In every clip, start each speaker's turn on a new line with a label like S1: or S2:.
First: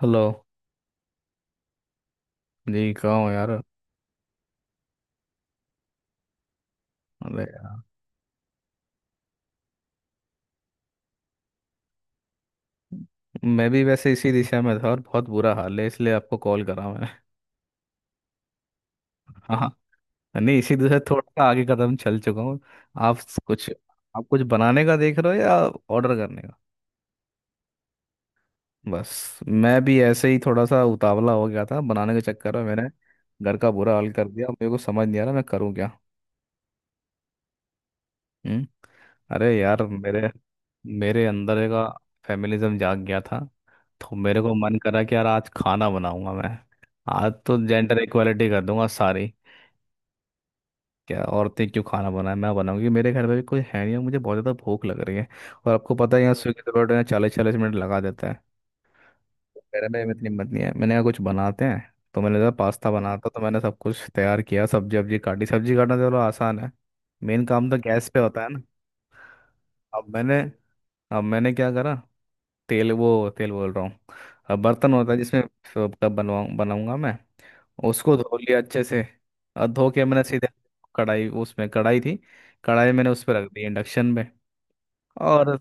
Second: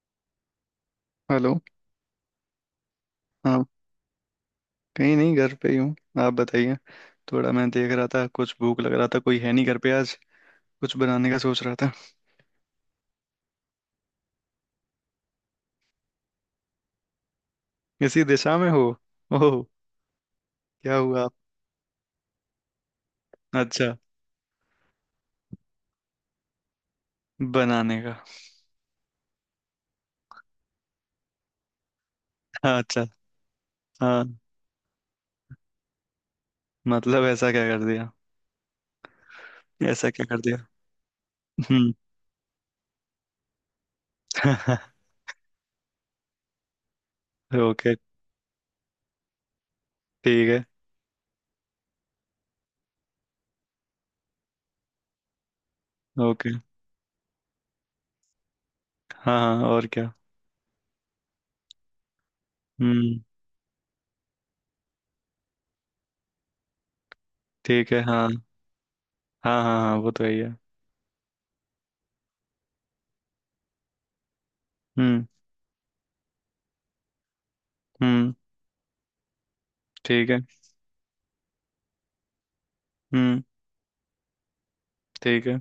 S1: Hello.
S2: Hello.
S1: जी कहाँ हो यार?
S2: हाँ। कहीं नहीं, घर पे ही हूँ। आप बताइए।
S1: अरे
S2: थोड़ा मैं
S1: यार,
S2: देख रहा था, कुछ भूख लग रहा था, कोई है नहीं घर पे आज। कुछ बनाने का सोच रहा था।
S1: मैं भी वैसे इसी दिशा में था और बहुत बुरा हाल है इसलिए आपको कॉल करा मैं।
S2: इसी दिशा में हो? ओह।
S1: हाँ हाँ। नहीं, इसी
S2: क्या
S1: दिशा से थोड़ा
S2: हुआ आप?
S1: सा आगे कदम चल चुका हूँ। आप कुछ
S2: अच्छा।
S1: आप कुछ बनाने का देख रहे हो या ऑर्डर करने का?
S2: बनाने का।
S1: बस मैं भी ऐसे ही थोड़ा सा उतावला हो गया था बनाने के चक्कर में।
S2: हाँ
S1: मैंने
S2: अच्छा।
S1: घर का बुरा हाल
S2: हाँ।
S1: कर दिया। मेरे को समझ नहीं आ रहा मैं करूँ क्या।
S2: मतलब ऐसा क्या कर दिया?
S1: हम्म। अरे यार,
S2: ऐसा क्या
S1: मेरे
S2: कर दिया?
S1: मेरे अंदर का
S2: हम्म।
S1: फेमिनिज्म जाग गया था। तो मेरे को मन करा कि यार आज खाना बनाऊंगा मैं। आज तो
S2: ओके।
S1: जेंडर इक्वालिटी कर दूंगा सारी।
S2: ठीक है।
S1: क्या औरतें क्यों खाना बनाए? मैं बनाऊंगी। मेरे घर में भी कोई है नहीं और मुझे बहुत ज़्यादा भूख लग रही है। और आपको पता है यहाँ
S2: ओके।
S1: स्विगी जोमेटो में 40-40 मिनट लगा देता है।
S2: हाँ हाँ और
S1: मेरे में
S2: क्या।
S1: इतनी हिम्मत नहीं है। मैंने कहा कुछ बनाते हैं, तो मैंने कहा पास्ता
S2: हम्म।
S1: बनाता। तो मैंने सब कुछ तैयार किया, सब्जी वब्जी काटी। सब्जी काटना तो चलो आसान है। मेन काम तो
S2: ठीक है।
S1: गैस पे
S2: हाँ
S1: होता है ना।
S2: हाँ हाँ, हाँ
S1: अब
S2: वो तो है
S1: मैंने
S2: ही है।
S1: अब मैंने क्या करा। तेल, वो तेल बोल रहा हूँ। अब बर्तन होता है
S2: हम्म।
S1: जिसमें कब बनवाऊँ बनाऊंगा मैं। उसको
S2: हम्म।
S1: धो लिया अच्छे से और धो के मैंने
S2: ठीक है।
S1: सीधे कढ़ाई, उसमें कढ़ाई थी। कढ़ाई मैंने उस पर
S2: हम्म।
S1: रख दी इंडक्शन में।
S2: ठीक
S1: और
S2: है।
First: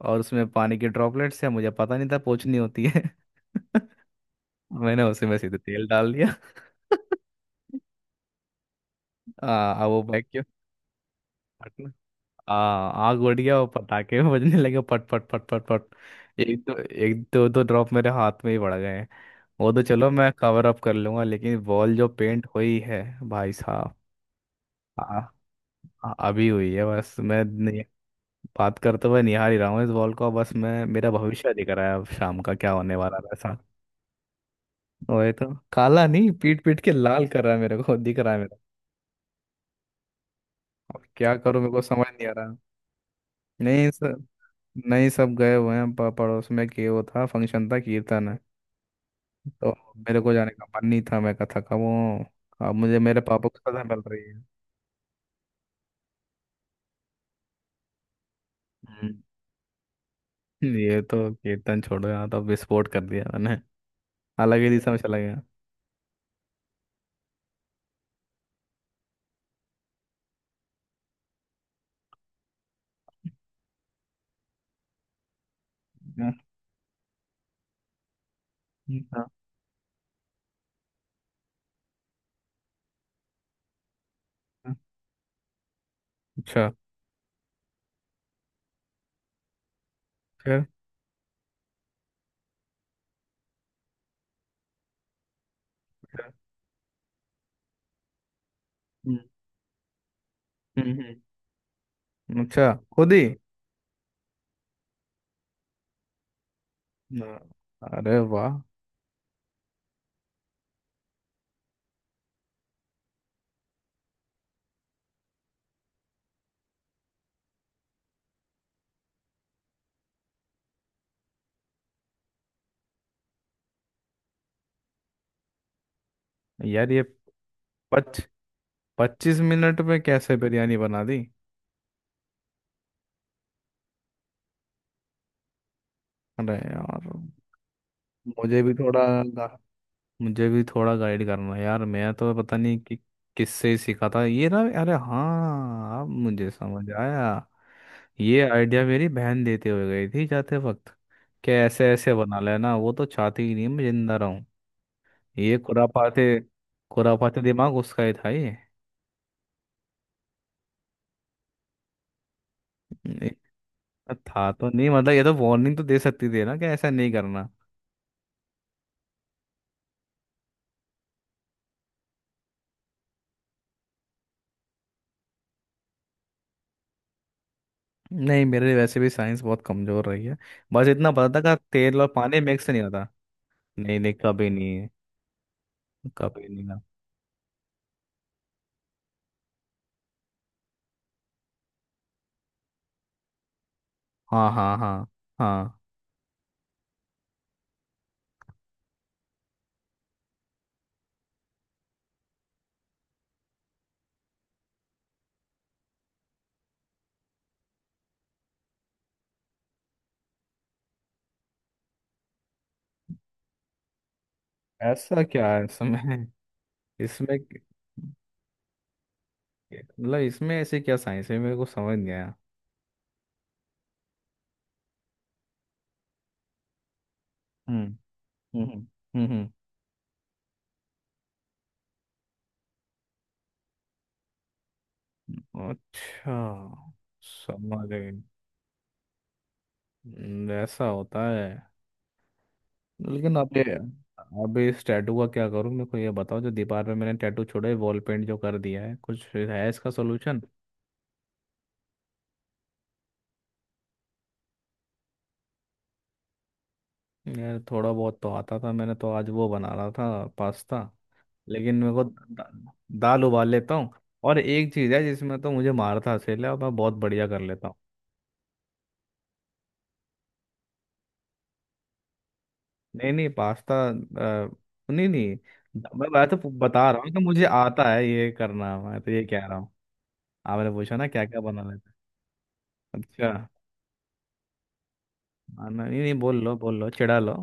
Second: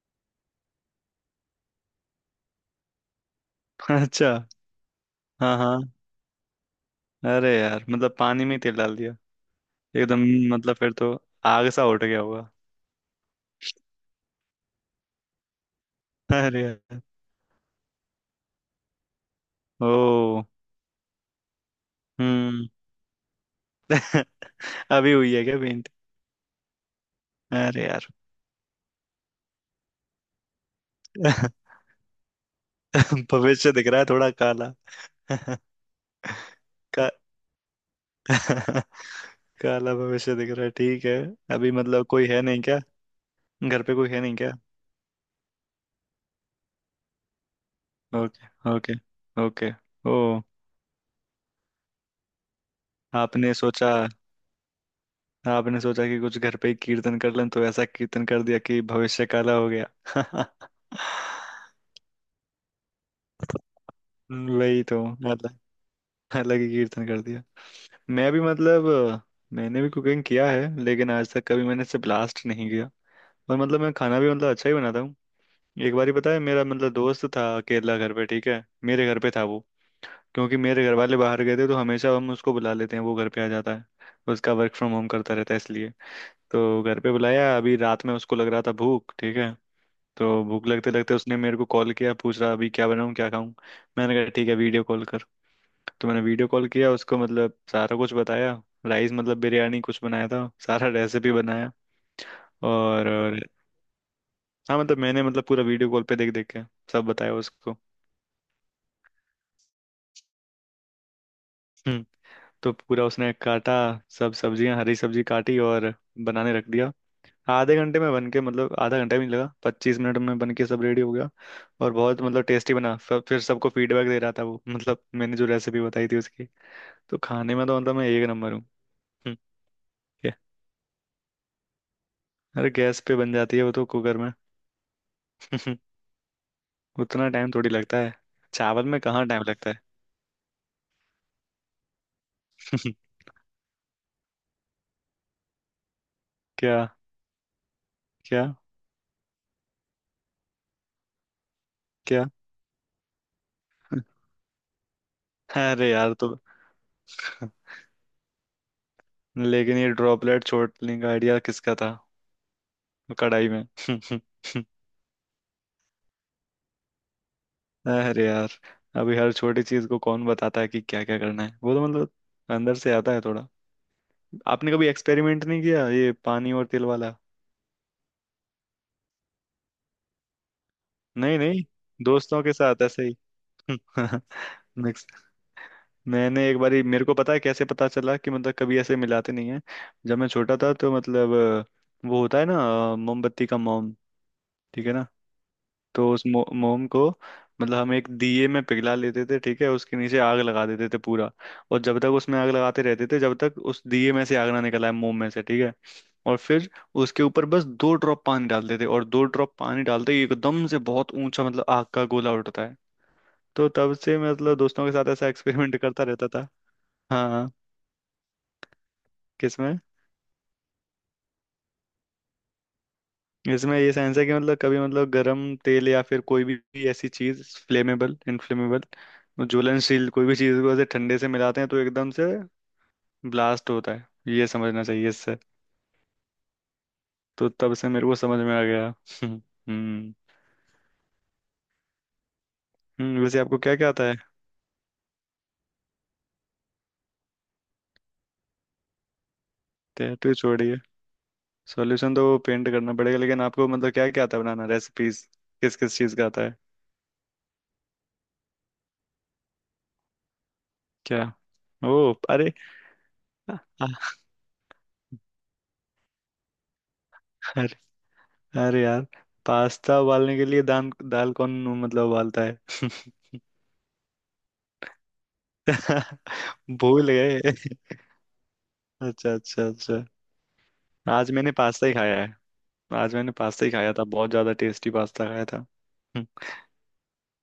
S1: और उसमें पानी के ड्रॉपलेट्स है, मुझे पता नहीं था पोंछनी होती है।
S2: अच्छा।
S1: मैंने उसी में
S2: हाँ
S1: सीधे तेल
S2: हाँ।
S1: डाल दिया।
S2: अरे यार, मतलब पानी में ही तेल डाल दिया।
S1: अब वो
S2: एकदम।
S1: बैग क्यों
S2: मतलब फिर तो आग सा
S1: फटना।
S2: उठ गया होगा।
S1: आग उड़ गया, वो पटाखे बजने लगे, पट पट पट पट पट।
S2: अरे
S1: एक दो,
S2: यार।
S1: एक दो दो ड्रॉप मेरे हाथ में ही पड़ गए हैं। वो तो चलो मैं
S2: ओ।
S1: कवर अप कर लूंगा, लेकिन वॉल जो पेंट
S2: हम्म।
S1: हुई है भाई साहब।
S2: अभी
S1: आ,
S2: हुई है क्या पेंट?
S1: आ- अभी हुई है बस। मैं
S2: अरे यार।
S1: बात करते हुए निहार ही रहा हूँ इस बॉल को। बस मैं, मेरा भविष्य दिख रहा है अब शाम का क्या होने वाला है ऐसा।
S2: भविष्य दिख रहा है थोड़ा काला।
S1: वही तो। काला नहीं, पीट पीट के
S2: का,
S1: लाल कर रहा है मेरे को दिख रहा है मेरा।
S2: काला भविष्य दिख रहा है,
S1: अब
S2: ठीक है।
S1: क्या करूँ
S2: अभी
S1: मेरे को
S2: मतलब
S1: समझ नहीं
S2: कोई
S1: आ
S2: है
S1: रहा।
S2: नहीं क्या? घर
S1: नहीं
S2: पे कोई
S1: सर।
S2: है नहीं क्या?
S1: नहीं, सब गए हुए हैं पड़ोस में, कि वो था फंक्शन था कीर्तन है।
S2: Okay okay.
S1: तो
S2: ओके। ओ।
S1: मेरे को जाने का मन नहीं था, मैं कहा थका हुआ हूं। अब मुझे मेरे पापा
S2: आपने
S1: को सजा
S2: सोचा
S1: मिल रही है।
S2: आपने सोचा कि कुछ घर पे ही कीर्तन कर लें तो ऐसा कीर्तन कर दिया कि
S1: हम्म।
S2: भविष्य काला हो गया।
S1: ये तो कीर्तन छोड़ो, यहाँ तो विस्फोट कर दिया मैंने। अलग ही
S2: वही
S1: दिशा में
S2: तो
S1: चला गया।
S2: मतलब। अलग ही कीर्तन कर दिया। मैं भी मतलब। अ, मैंने भी कुकिंग किया है, लेकिन आज तक कभी मैंने इससे ब्लास्ट नहीं किया। और मतलब मैं खाना भी मतलब अच्छा ही बनाता हूँ। एक बार ही पता
S1: हाँ,
S2: है, मेरा मतलब दोस्त था अकेला घर पे, ठीक है। मेरे घर
S1: हाँ,
S2: पे था वो। क्योंकि मेरे घर वाले बाहर गए थे, तो हमेशा हम उसको बुला लेते हैं, वो घर पे आ जाता है। उसका वर्क
S1: हाँ।
S2: फ्रॉम होम करता रहता है इसलिए।
S1: अच्छा।
S2: तो घर पे बुलाया, अभी रात में उसको लग रहा था भूख, ठीक है। तो
S1: फिर
S2: भूख लगते लगते उसने मेरे को कॉल किया, पूछ रहा अभी क्या बनाऊँ क्या खाऊं। मैंने कहा ठीक है वीडियो कॉल। तो मैंने वीडियो कॉल किया उसको, मतलब सारा कुछ बताया, राइस
S1: फिर?
S2: मतलब बिरयानी कुछ बनाया था, सारा
S1: हम्म।
S2: रेसिपी बनाया।
S1: अच्छा
S2: और,
S1: खुद ही।
S2: और हाँ मतलब मैंने मतलब पूरा वीडियो कॉल पे देख देख के सब बताया
S1: हाँ।
S2: उसको।
S1: अरे वाह।
S2: हम्म। तो पूरा उसने काटा, सब सब्जियां, हरी सब्जी काटी, और बनाने रख दिया। आधे घंटे में बन के, मतलब आधा घंटा भी नहीं लगा, 25 मिनट में बन के सब रेडी हो गया। और बहुत मतलब टेस्टी बना। फिर सबको फीडबैक दे रहा था वो, मतलब मैंने जो रेसिपी बताई थी उसकी।
S1: यार ये
S2: तो खाने में तो मतलब मैं
S1: पच
S2: एक नंबर हूँ। हम्म,
S1: 25 मिनट में
S2: ये-
S1: कैसे बिरयानी बना दी?
S2: अरे गैस पे बन जाती है वो तो, कुकर में।
S1: अरे यार,
S2: उतना टाइम थोड़ी लगता है।
S1: मुझे भी
S2: चावल
S1: थोड़ा
S2: में कहाँ टाइम
S1: गा-
S2: लगता है।
S1: मुझे भी थोड़ा गाइड करना यार। मैं तो पता नहीं कि किससे ही सीखा था ये ना। अरे हाँ अब मुझे
S2: क्या।
S1: समझ आया।
S2: क्या।
S1: ये आइडिया मेरी बहन देते हुए गई थी जाते वक्त, कि ऐसे ऐसे
S2: क्या।
S1: बना लेना। वो तो चाहती ही नहीं मैं जिंदा रहूं। ये
S2: अरे यार
S1: खुरापाते
S2: तो।
S1: खुरापाते दिमाग उसका ही था ये।
S2: लेकिन ये ड्रॉपलेट छोड़ने का आइडिया किसका था, कढ़ाई में?
S1: था तो नहीं, मतलब ये तो वार्निंग तो दे सकती थी ना कि ऐसा नहीं करना।
S2: अरे यार। अभी हर छोटी चीज को कौन बताता है कि क्या क्या करना है, वो तो मतलब अंदर से आता है थोड़ा। आपने कभी एक्सपेरिमेंट नहीं किया ये पानी और तेल वाला?
S1: नहीं, मेरे वैसे भी साइंस बहुत कमजोर रही है। बस इतना
S2: नहीं
S1: पता था कि
S2: नहीं,
S1: तेल और पानी
S2: दोस्तों के
S1: मिक्स नहीं
S2: साथ ऐसे
S1: होता।
S2: ही।
S1: नहीं नहीं, कभी नहीं।
S2: मिक्स।
S1: कभी
S2: मैंने एक
S1: नहीं ना।
S2: बारी, मेरे को पता है कैसे पता चला, कि मतलब कभी ऐसे मिलाते नहीं है। जब मैं छोटा था तो मतलब वो होता है ना, मोमबत्ती का मोम,
S1: हाँ हाँ
S2: ठीक
S1: हाँ
S2: है ना?
S1: हाँ।
S2: तो उस मोम को मतलब हम एक दिए में पिघला लेते थे, ठीक है, उसके नीचे आग लगा देते थे पूरा। और जब तक उसमें आग लगाते रहते थे, जब तक उस दिए में से आग ना निकल आए मोम में से, ठीक है। और फिर उसके ऊपर बस 2 ड्रॉप पानी डालते थे, और 2 ड्रॉप पानी डालते ही एकदम से बहुत ऊंचा, मतलब आग का गोला उठता है। तो तब से मैं मतलब दोस्तों के साथ
S1: ऐसा
S2: ऐसा
S1: क्या है
S2: एक्सपेरिमेंट करता
S1: इसमें?
S2: रहता था। हाँ
S1: इसमें
S2: हाँ।
S1: क-
S2: किसमें?
S1: मतलब इसमें ऐसे क्या साइंस है मेरे को समझ नहीं आया।
S2: इसमें ये साइंस है कि मतलब कभी मतलब गरम तेल या फिर कोई भी ऐसी चीज,
S1: हम्म
S2: फ्लेमेबल,
S1: हम्म
S2: इनफ्लेमेबल,
S1: हम्म
S2: ज्वलनशील, कोई भी चीज को ऐसे ठंडे से मिलाते हैं तो एकदम से ब्लास्ट होता है। ये समझना चाहिए इससे।
S1: अच्छा,
S2: तो तब
S1: समझ
S2: से मेरे
S1: गए।
S2: को समझ में आ गया। हम्म।
S1: ऐसा होता है।
S2: हम्म,
S1: लेकिन
S2: वैसे
S1: अब
S2: आपको
S1: ये,
S2: क्या क्या आता है?
S1: अब इस टैटू का क्या करूँ? मेरे को ये बताओ, जो दीवार पे मैंने टैटू छोड़ा है, वॉल पेंट जो कर दिया है, कुछ है इसका
S2: टैटू
S1: सोल्यूशन?
S2: छोड़िए। सॉल्यूशन तो पेंट करना पड़ेगा, लेकिन आपको मतलब क्या क्या आता है बनाना, रेसिपीज? किस किस चीज का आता है?
S1: यार थोड़ा बहुत तो आता था। मैंने तो आज वो बना रहा था पास्ता।
S2: क्या?
S1: लेकिन मेरे को
S2: ओ अरे।
S1: दाल उबाल लेता हूँ, और एक चीज़ है जिसमें तो मुझे मारता हसेला है और मैं बहुत बढ़िया कर लेता हूँ।
S2: अरे यार, पास्ता उबालने के लिए दाल, दाल कौन मतलब उबालता है।
S1: नहीं नहीं, पास्ता नहीं नहीं मैं मैं तो बता रहा
S2: भूल
S1: हूँ कि
S2: गए।
S1: मुझे आता है ये करना। मैं तो ये
S2: अच्छा
S1: कह रहा
S2: अच्छा
S1: हूँ,
S2: अच्छा।
S1: आपने पूछा ना क्या
S2: आज
S1: क्या
S2: मैंने
S1: बना
S2: पास्ता
S1: लेते
S2: ही
S1: हैं।
S2: खाया है। आज
S1: अच्छा।
S2: मैंने पास्ता ही खाया था, बहुत ज्यादा टेस्टी पास्ता खाया था।
S1: हाँ, नहीं नहीं,
S2: हम्म।
S1: बोल लो बोल लो, चिढ़ा लो।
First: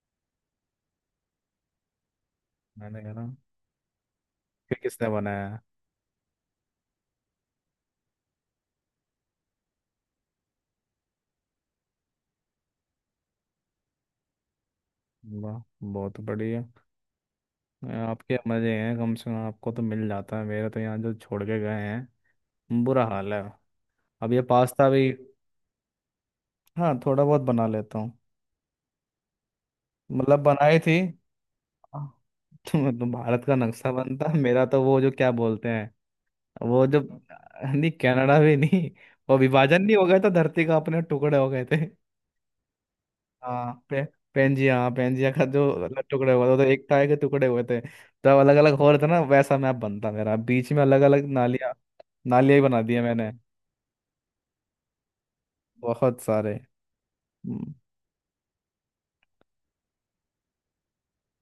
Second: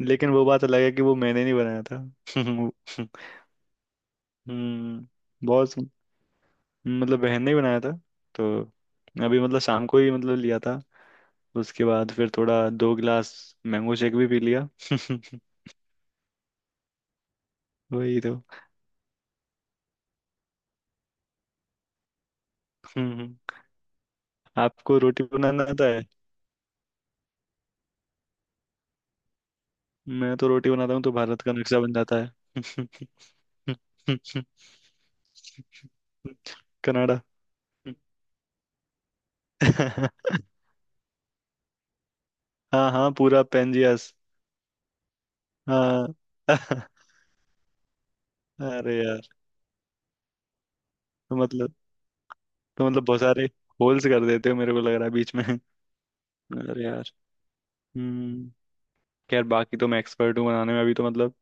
S2: लेकिन वो बात अलग है कि वो मैंने नहीं बनाया था।
S1: मैंने कहा ना कि
S2: हम्म।
S1: किसने बनाया है?
S2: बहुत सु- मतलब बहन ने ही बनाया था तो। अभी मतलब शाम को ही मतलब लिया था। उसके बाद फिर थोड़ा 2 गिलास मैंगो शेक भी पी लिया।
S1: वाह बहुत बढ़िया।
S2: वही तो।
S1: आपके मजे हैं, कम से कम आपको तो मिल जाता है, मेरे तो यहाँ जो छोड़ के गए हैं बुरा
S2: हम्म
S1: हाल है।
S2: हम्म।
S1: अब ये पास्ता
S2: आपको
S1: भी।
S2: रोटी बनाना आता है?
S1: हाँ, थोड़ा बहुत बना लेता हूँ।
S2: मैं
S1: मतलब
S2: तो रोटी
S1: बनाई
S2: बनाता
S1: थी
S2: हूँ तो भारत का नक्शा बन जाता है।
S1: तो, भारत का नक्शा बनता मेरा। तो वो जो क्या बोलते हैं, वो जो,
S2: कनाडा।
S1: नहीं कनाडा भी नहीं, वो विभाजन नहीं हो गया था धरती का, अपने टुकड़े हो गए थे।
S2: हाँ हाँ, पूरा
S1: हाँ पे,
S2: पेंजियस।
S1: पेंजिया, हाँ पेंजिया का जो अलग
S2: हाँ।
S1: टुकड़े हुए थे, वो तो
S2: अरे
S1: एक ताए के टुकड़े हुए थे। तब अलग अलग हो रहे थे ना,
S2: यार
S1: वैसा मैप बनता मेरा, बीच में अलग अलग
S2: तो
S1: नालियाँ,
S2: मतलब।
S1: नालियाँ ही बना
S2: तो
S1: दिए
S2: मतलब बहुत
S1: मैंने
S2: सारे होल्स कर देते हो, मेरे को लग रहा है बीच में।
S1: बहुत सारे।
S2: अरे यार।
S1: हम्म,
S2: हम्म। यार बाकी तो मैं एक्सपर्ट हूँ बनाने में, अभी तो मतलब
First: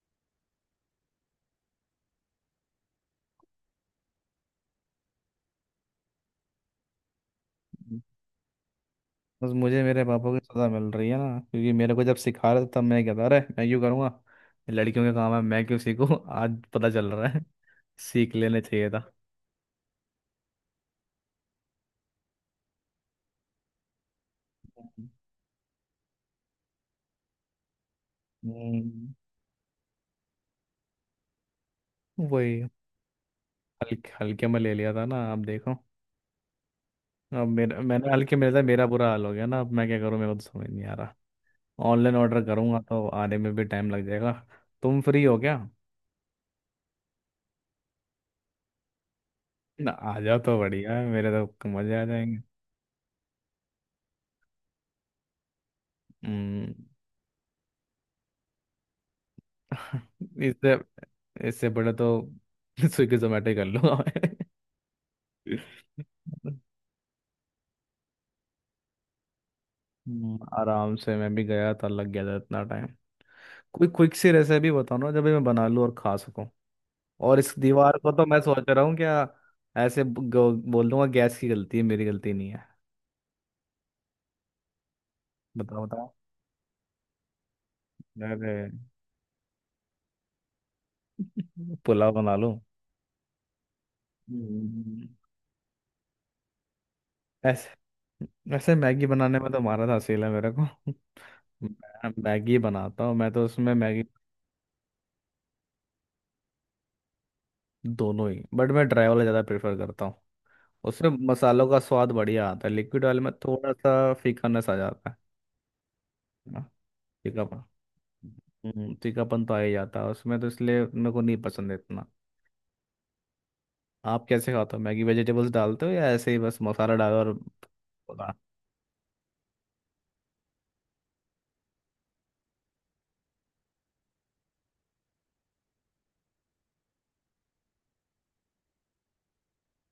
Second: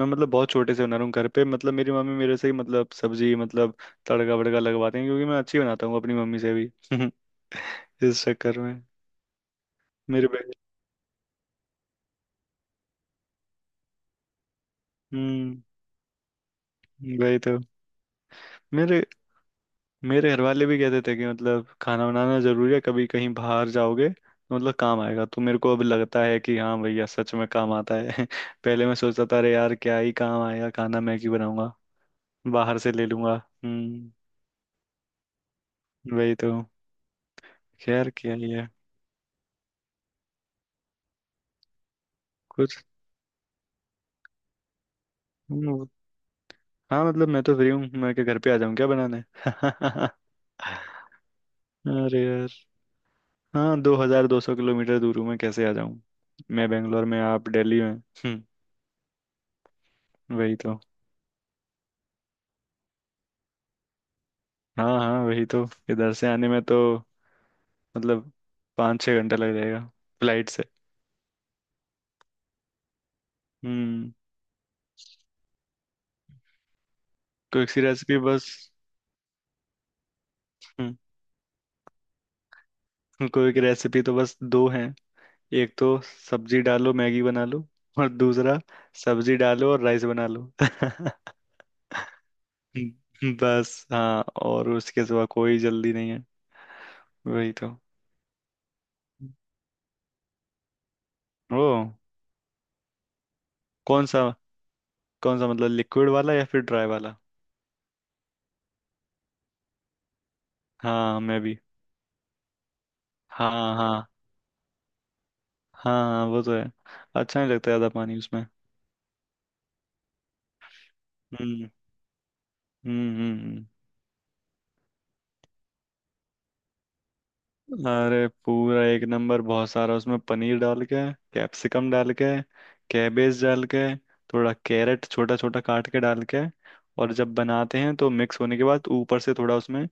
S2: मैं मतलब बहुत छोटे से बना रहा हूँ घर पे, मतलब मेरी मम्मी मेरे से ही मतलब सब्जी मतलब तड़का वड़का लगवाते हैं क्योंकि मैं अच्छी बनाता हूँ अपनी मम्मी से भी। इस चक्कर में
S1: बस मुझे मेरे
S2: मेरे
S1: पापा की
S2: पे।
S1: सजा मिल रही है ना, क्योंकि मेरे को जब सिखा रहे थे तब मैं कहता अरे मैं क्यों करूँगा, ये लड़कियों का काम है
S2: हम्म।
S1: मैं क्यों सीखूं। आज पता चल रहा
S2: वही
S1: है
S2: तो।
S1: सीख लेने चाहिए
S2: मेरे
S1: था।
S2: मेरे घर वाले भी कहते थे कि मतलब खाना बनाना जरूरी है, कभी कहीं बाहर जाओगे तो मतलब काम आएगा, तो मेरे को अब लगता है कि हाँ भैया सच में काम आता है। पहले मैं
S1: हम्म,
S2: सोचता था अरे यार क्या ही काम आएगा खाना, मैं क्यों बनाऊंगा,
S1: वही।
S2: बाहर से ले लूंगा।
S1: हल्के
S2: हम्म।
S1: हल्के में ले लिया था ना आप देखो।
S2: वही तो।
S1: अब मेरा,
S2: खैर
S1: मैंने
S2: क्या
S1: हल्के में
S2: ही
S1: लिया था,
S2: है।
S1: मेरा बुरा हाल हो गया ना। अब मैं क्या करूँ मेरे को तो समझ नहीं आ रहा। ऑनलाइन ऑर्डर करूंगा
S2: कुछ।
S1: तो आने में भी टाइम लग जाएगा। तुम फ्री हो क्या?
S2: हम्म, हाँ मतलब मैं तो फ्री हूँ, मैं क्या घर पे आ जाऊँ क्या बनाने।
S1: ना आ जाओ तो बढ़िया है, मेरे तो मजे आ
S2: अरे
S1: जाएंगे।
S2: यार। हाँ, 2,200 किलोमीटर दूर हूँ, मैं कैसे आ जाऊँ। मैं
S1: हम्म।
S2: बेंगलोर में, आप दिल्ली में। हम्म। वही
S1: इससे
S2: तो।
S1: इससे बड़ा तो स्विगी जोमेटो ही कर लूंगा मैं।
S2: हाँ हाँ वही तो। इधर से आने में तो मतलब 5-6 घंटा लग जाएगा, फ्लाइट से।
S1: आराम से। मैं भी गया था, लग गया था इतना टाइम। कोई
S2: हम्म।
S1: क्विक सी रेसिपी बताओ ना जब मैं बना लूं और खा सकूं। और इस
S2: कोई सी
S1: दीवार को
S2: रेसिपी
S1: तो मैं
S2: बस।
S1: सोच रहा हूँ, क्या ऐसे बोल
S2: हम्म।
S1: दूंगा गैस की गलती है, मेरी गलती नहीं है।
S2: कोई की रेसिपी तो बस दो हैं। एक
S1: बताओ
S2: तो
S1: बताओ।
S2: सब्जी डालो, मैगी बना लो, और
S1: अरे
S2: दूसरा सब्जी डालो और राइस बना लो।
S1: पुलाव बना लूं।
S2: बस हाँ, और उसके
S1: हम्म।
S2: सिवा कोई जल्दी नहीं है। वही
S1: ऐसे,
S2: तो।
S1: वैसे मैगी बनाने में तो मारा था असील है मेरे को।
S2: ओ।
S1: मैं मैगी बनाता हूँ मैं, तो उसमें मैगी
S2: कौन सा, कौन सा मतलब लिक्विड वाला या फिर ड्राई वाला?
S1: दोनों ही, बट मैं ड्राई वाला ज़्यादा प्रेफर करता हूँ। उसमें
S2: हाँ मैं भी।
S1: मसालों का स्वाद बढ़िया आता है, लिक्विड वाले में
S2: हाँ
S1: थोड़ा
S2: हाँ हाँ,
S1: सा फीकानेस आ जाता है
S2: हाँ वो तो
S1: ना।
S2: है। अच्छा नहीं
S1: फीकापन।
S2: लगता ज्यादा पानी उसमें।
S1: फीकापन तो आ ही जाता है उसमें, तो इसलिए मेरे को नहीं
S2: हम्म।
S1: पसंद है इतना।
S2: हम्म हम्म।
S1: आप कैसे खाते हो मैगी? वेजिटेबल्स डालते हो या ऐसे ही बस मसाला डालो? और
S2: हम्म। अरे पूरा एक नंबर, बहुत सारा उसमें पनीर डाल के, कैप्सिकम डाल के, कैबेज डाल के, थोड़ा कैरेट छोटा छोटा काट के डाल के। और जब बनाते हैं तो मिक्स होने के बाद ऊपर से थोड़ा उसमें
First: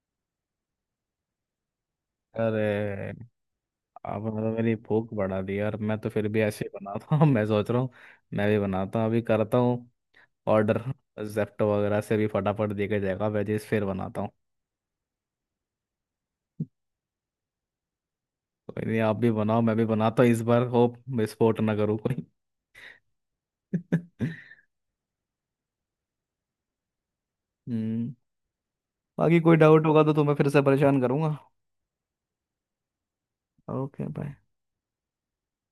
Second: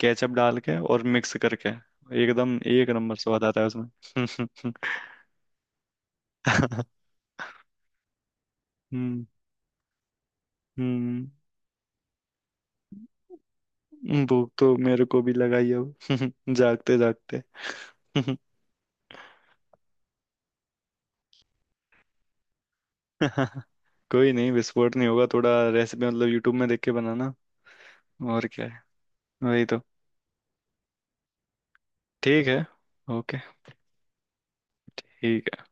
S2: केचप डाल के और मिक्स करके एकदम एक
S1: अरे,
S2: नंबर स्वाद आता है उसमें।
S1: आपने तो मेरी भूख बढ़ा दी यार। मैं तो फिर भी ऐसे ही बनाता हूँ। मैं सोच रहा हूँ मैं भी बनाता हूँ अभी।
S2: हम्म
S1: करता हूँ ऑर्डर।
S2: हम्म।
S1: जेप्टो वगैरह से भी फटाफट देके जाएगा वेजेस, फिर बनाता हूँ।
S2: भूख तो मेरे को भी लगा ही अब, जागते जागते।
S1: कोई नहीं, आप भी बनाओ मैं भी बनाता हूँ। इस बार होप विस्फोट ना करूँ कोई।
S2: कोई नहीं, विस्फोट नहीं होगा, थोड़ा रेसिपी मतलब यूट्यूब में देख के बनाना।
S1: हम्म।
S2: और क्या है।
S1: बाकी कोई
S2: वही तो।
S1: डाउट होगा तो तुम्हें फिर से परेशान करूंगा।
S2: ठीक है। ओके।
S1: Okay bye.
S2: ठीक है।